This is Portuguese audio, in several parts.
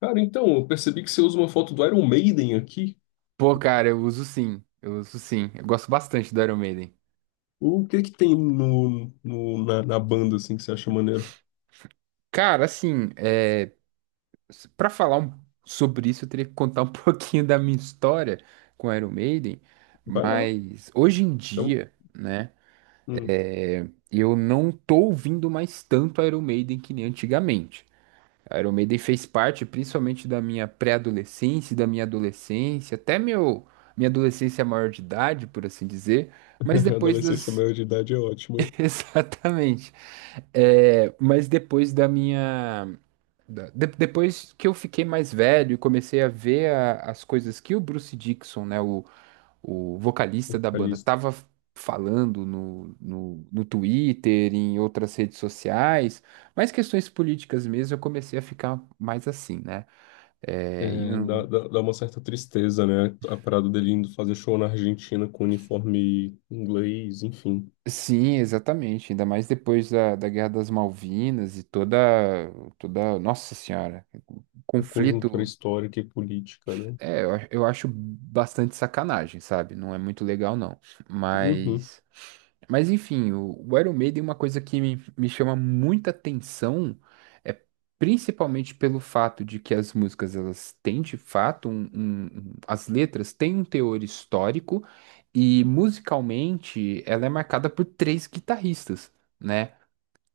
Cara, então, eu percebi que você usa uma foto do Iron Maiden aqui. Pô, cara, eu uso sim. Eu uso sim. Eu gosto bastante do Iron Maiden. O que que tem na banda, assim, que você acha maneiro? Cara, assim, é... para falar um- sobre isso, eu teria que contar um pouquinho da minha história com Iron Maiden. Vai lá. Mas hoje em Então, dia, né, hum. eu não tô ouvindo mais tanto Iron Maiden que nem antigamente. Iron Maiden fez parte principalmente da minha pré-adolescência, e da minha adolescência, minha adolescência maior de idade, por assim dizer. Mas depois Adolescência das. maior de idade é ótimo, hein? Exatamente. É, mas depois da minha. Depois que eu fiquei mais velho e comecei a ver as coisas que o Bruce Dickinson, né, o vocalista da A banda, lista. tava falando no Twitter, em outras redes sociais, mais questões políticas mesmo, eu comecei a ficar mais assim, né? É, e É, dá, não- dá, dá uma certa tristeza, né? A parada dele indo fazer show na Argentina com uniforme inglês, enfim. Sim, exatamente. Ainda mais depois da Guerra das Malvinas e toda, toda, nossa senhora, A conjuntura conflito. histórica e política, né? É, eu acho bastante sacanagem, sabe? Não é muito legal, não. Uhum. Mas. Mas enfim, o Iron Maiden, uma coisa que me chama muita atenção é principalmente pelo fato de que as músicas, elas têm de fato as letras têm um teor histórico e musicalmente ela é marcada por três guitarristas, né?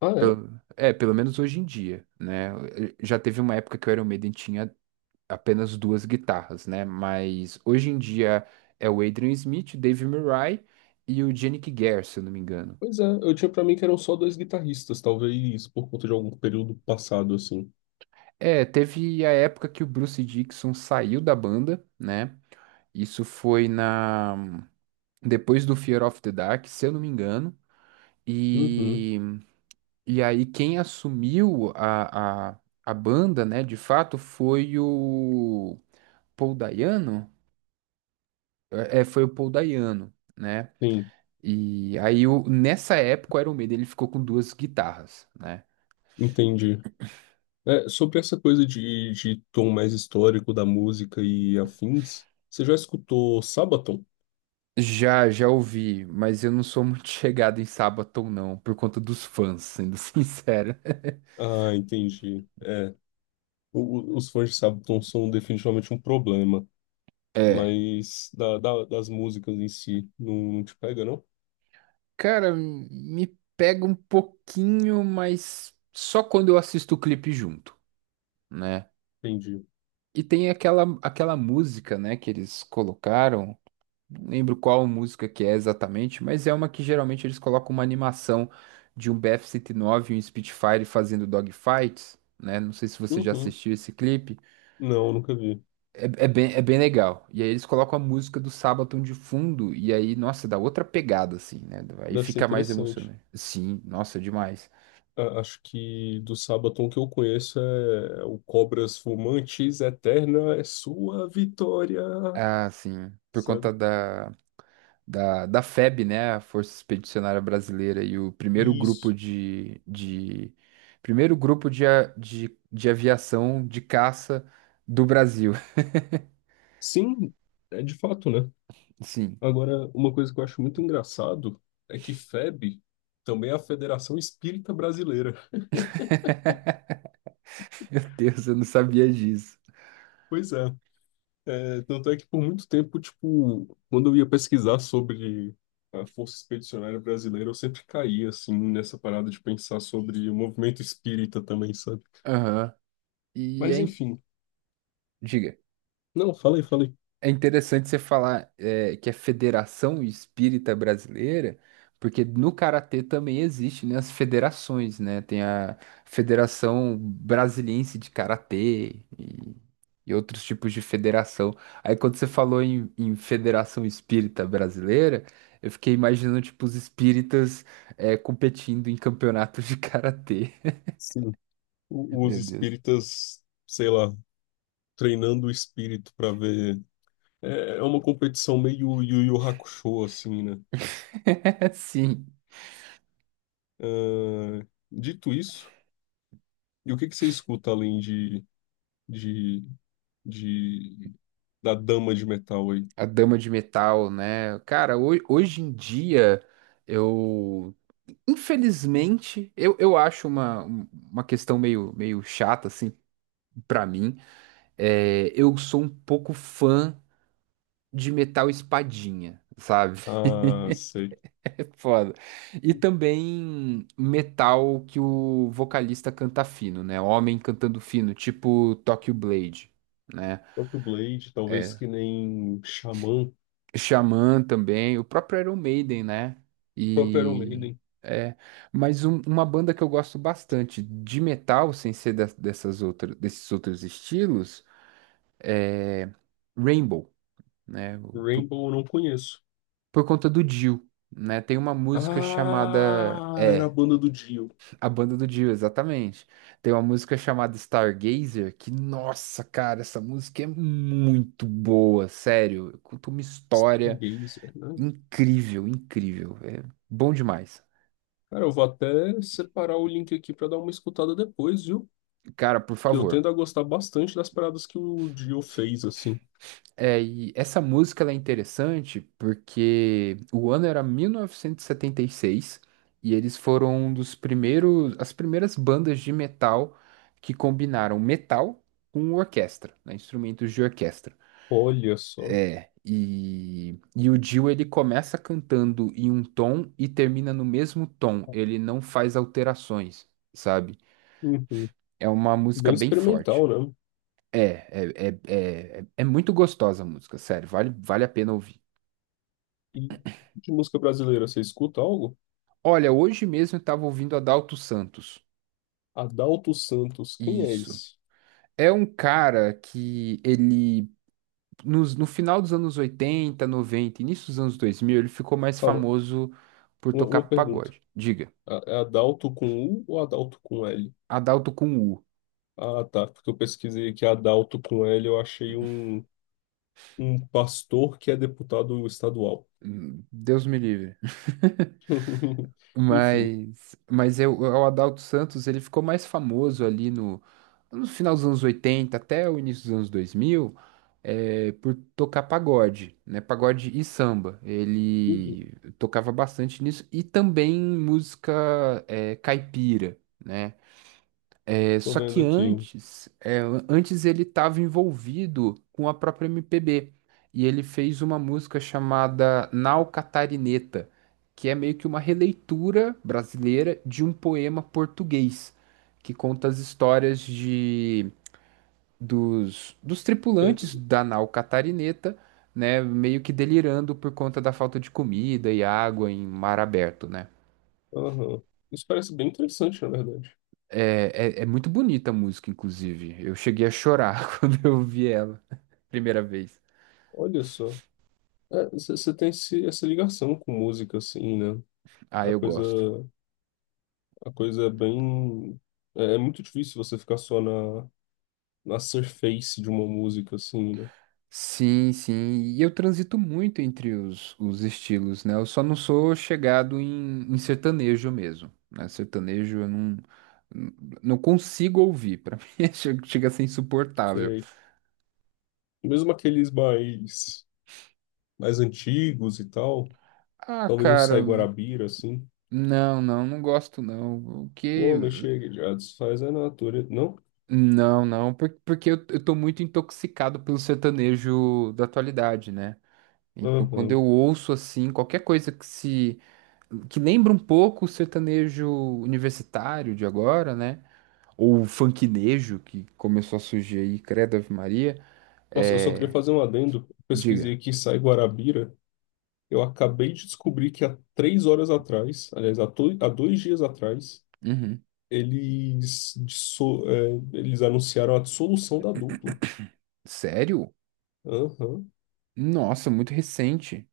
Ah, é? Pelo- É, pelo menos hoje em dia, né? Já teve uma época que o Iron Maiden tinha apenas duas guitarras, né? Mas hoje em dia é o Adrian Smith, o Dave Murray e o Yannick Gare, se eu não me engano. Pois é, eu tinha pra mim que eram só dois guitarristas, talvez por conta de algum período passado, assim. É, teve a época que o Bruce Dickinson saiu da banda, né? Isso foi na depois do Fear of the Dark, se eu não me engano. Uhum. E, e aí quem assumiu a banda, né, de fato, foi o Paul Dayano. É, é, foi o Paul Dayano, né? Sim, E aí, nessa época, o Iron Maiden ele ficou com duas guitarras, né? entendi. É, sobre essa coisa de tom mais histórico da música e afins, você já escutou Sabaton? Já, já ouvi, mas eu não sou muito chegado em Sabaton, não, por conta dos fãs, sendo sincero. Ah, entendi. É, os fãs de Sabaton são definitivamente um problema, É, mas das músicas em si não, não te pega, não? cara, me pega um pouquinho, mas só quando eu assisto o clipe junto, né? Entendi. E tem aquela música, né, que eles colocaram. Não lembro qual música que é exatamente, mas é uma que geralmente eles colocam uma animação de um BF-109 e nove e um Spitfire fazendo dogfights, né? Não sei se você já Uhum. assistiu esse clipe. Não, nunca vi. É, é bem legal. E aí eles colocam a música do Sabaton de fundo, e aí, nossa, dá outra pegada, assim, né? Aí Deve ser fica mais interessante. emocionante. Sim, nossa, demais. Acho que do Sabaton que eu conheço é o Cobras Fumantes, Eterna é sua vitória, Ah, sim, por conta sabe? da FEB, né, a Força Expedicionária Brasileira, e o primeiro grupo Isso. De primeiro grupo de, de aviação de caça do Brasil. Sim, é de fato, né? Sim, Agora, uma coisa que eu acho muito engraçado é que FEB também é a Federação Espírita Brasileira. meu Deus, eu não sabia disso. Pois é. É, tanto é que por muito tempo, tipo, quando eu ia pesquisar sobre a Força Expedicionária Brasileira, eu sempre caía, assim, nessa parada de pensar sobre o movimento espírita também, sabe? Aham. E Mas é, in- enfim. Diga. Não, falei, falei. É interessante você falar eh, que é Federação Espírita Brasileira, porque no karatê também existe, né, as federações, né? Tem a Federação Brasiliense de Karatê e outros tipos de federação. Aí quando você falou em Federação Espírita Brasileira, eu fiquei imaginando tipo os espíritas eh, competindo em campeonatos de karatê. Sim. Os Meu Deus. espíritas, sei lá, treinando o espírito para ver. É uma competição meio Yu Yu Hakusho, assim, né? Sim. Ah, dito isso, e o que que você escuta além de, de da dama de metal aí? A Dama de Metal, né? Cara, hoje em dia, eu. Infelizmente, eu acho uma questão meio, meio chata, assim, pra mim. É, eu sou um pouco fã de metal espadinha, sabe? Ah, sei. É foda. E também metal que o vocalista canta fino, né? Homem cantando fino, tipo Tokyo Blade, né? Próprio Blade, talvez É, que nem Xamã, Xamã também, o próprio Iron Maiden, né? próprio Iron E Maiden. é, mas uma banda que eu gosto bastante de metal, sem ser dessas outras, desses outros estilos, é Rainbow, né? Rainbow eu não conheço. Por conta do Dio, né? Tem uma música chamada Ah, era a é, banda do Dio. a banda do Dio, exatamente. Tem uma música chamada Stargazer que, nossa, cara, essa música é muito boa, sério. Conta uma história. Stargazer, né? Incrível, incrível. É bom demais. Cara, eu vou até separar o link aqui pra dar uma escutada depois, viu? Cara, por Que eu favor. tendo a gostar bastante das paradas que o Dio fez, assim. É, e essa música ela é interessante porque o ano era 1976 e 76 e eles foram um dos primeiros, as primeiras bandas de metal que combinaram metal com orquestra, né, instrumentos de orquestra. Olha só. É, e o Dio ele começa cantando em um tom e termina no mesmo tom. Ele não faz alterações, sabe? Uhum. É uma música Bem bem forte. experimental, né? É, é, é, é, é é muito gostosa a música, sério, vale, vale a pena ouvir. E de música brasileira, você escuta algo? Olha, hoje mesmo eu tava ouvindo Adalto Santos. Adalto Santos, quem é Isso. esse? É um cara que ele, no final dos anos 80, 90, início dos anos 2000, ele ficou mais Calma, famoso por uma, tocar uma pergunta. pagode. Diga, A- É Adalto com U ou Adalto com L? Adalto com U. Ah, tá, porque eu pesquisei aqui Adalto com L, eu achei um, pastor que é deputado estadual. Deus me livre. Enfim. Mas eu, o Adalto Santos, ele ficou mais famoso ali no, no final dos anos 80 até o início dos anos 2000, eh, por tocar pagode, né? Pagode e samba. Uhum. Ele tocava bastante nisso e também música, eh, caipira, né? É, Tô só vendo que aqui. antes, é, antes ele estava envolvido com a própria MPB e ele fez uma música chamada Nau Catarineta, que é meio que uma releitura brasileira de um poema português que conta as histórias de dos É. tripulantes da nau Catarineta, né, meio que delirando por conta da falta de comida e água em mar aberto, né? Aham. Isso parece bem interessante, na verdade. É, é, é muito bonita a música, inclusive. Eu cheguei a chorar quando eu vi ela, primeira vez. Olha só. É, você tem essa ligação com música, assim, né? Ah, A eu coisa. gosto. A coisa é bem. É, é muito difícil você ficar só na surface de uma música, assim, né? Sim, sim. E eu transito muito entre os estilos, né? Eu só não sou chegado em sertanejo mesmo, né? Sertanejo eu não, não consigo ouvir. Pra mim é- chega a ser insuportável. Sei. Mesmo aqueles mais antigos e tal, Ah, talvez um cara, Sai Guarabira, assim. não, não, não gosto não. O O que? homem chega e já desfaz a natureza. Não? Não, não, por- porque eu tô muito intoxicado pelo sertanejo da atualidade, né? Então, quando Aham. eu ouço assim, qualquer coisa que se que lembra um pouco o sertanejo universitário de agora, né? Ou o funknejo que começou a surgir aí, credo Ave Maria, Nossa, eu só queria é, fazer um adendo. diga. Pesquisei aqui Sai Guarabira. Eu acabei de descobrir que há 3 horas atrás, aliás, há 2 dias atrás, Uhum. eles anunciaram a dissolução da dupla. Sério? Aham. Nossa, muito recente.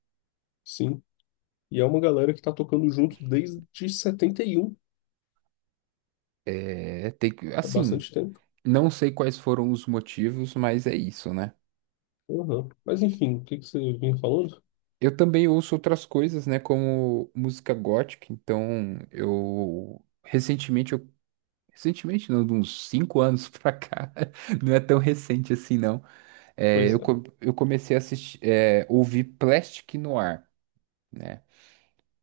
Sim. E é uma galera que tá tocando junto desde 71. É, tem que, É assim, bastante tempo. não sei quais foram os motivos, mas é isso, né? Aham. Mas enfim, o que que você vinha falando? Eu também ouço outras coisas, né, como música gótica, então eu, recentemente não, de uns 5 anos pra cá, não é tão recente assim não, é, Pois é. Eu comecei a assistir, é, ouvir Plastic Noir, né,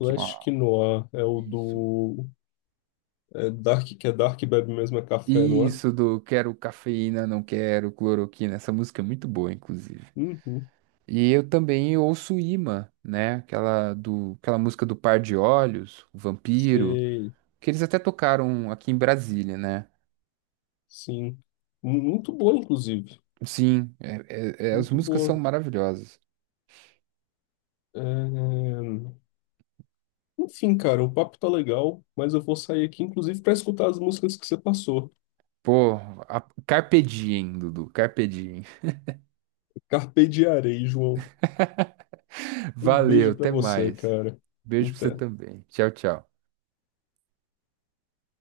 que é uma, Noir é o isso, do. É Dark, que é Dark Bebe mesmo é café, não é? isso do quero cafeína, não quero cloroquina, essa música é muito boa, inclusive. Uhum. E eu também ouço Imã, né, aquela, do, aquela música do Par de Olhos, o Vampiro, Sei. que eles até tocaram aqui em Brasília, né? Sim. Muito boa, inclusive. Sim, é- é- é, as Muito músicas são boa. maravilhosas. É, é, Enfim, cara, o papo tá legal, mas eu vou sair aqui, inclusive, pra escutar as músicas que você passou. Pô, a, Carpe Diem, Dudu, Carpe Diem. Carpe Diarei, João. Um Valeu, beijo pra até você, mais. cara. Beijo pra você Até. também. Tchau, tchau.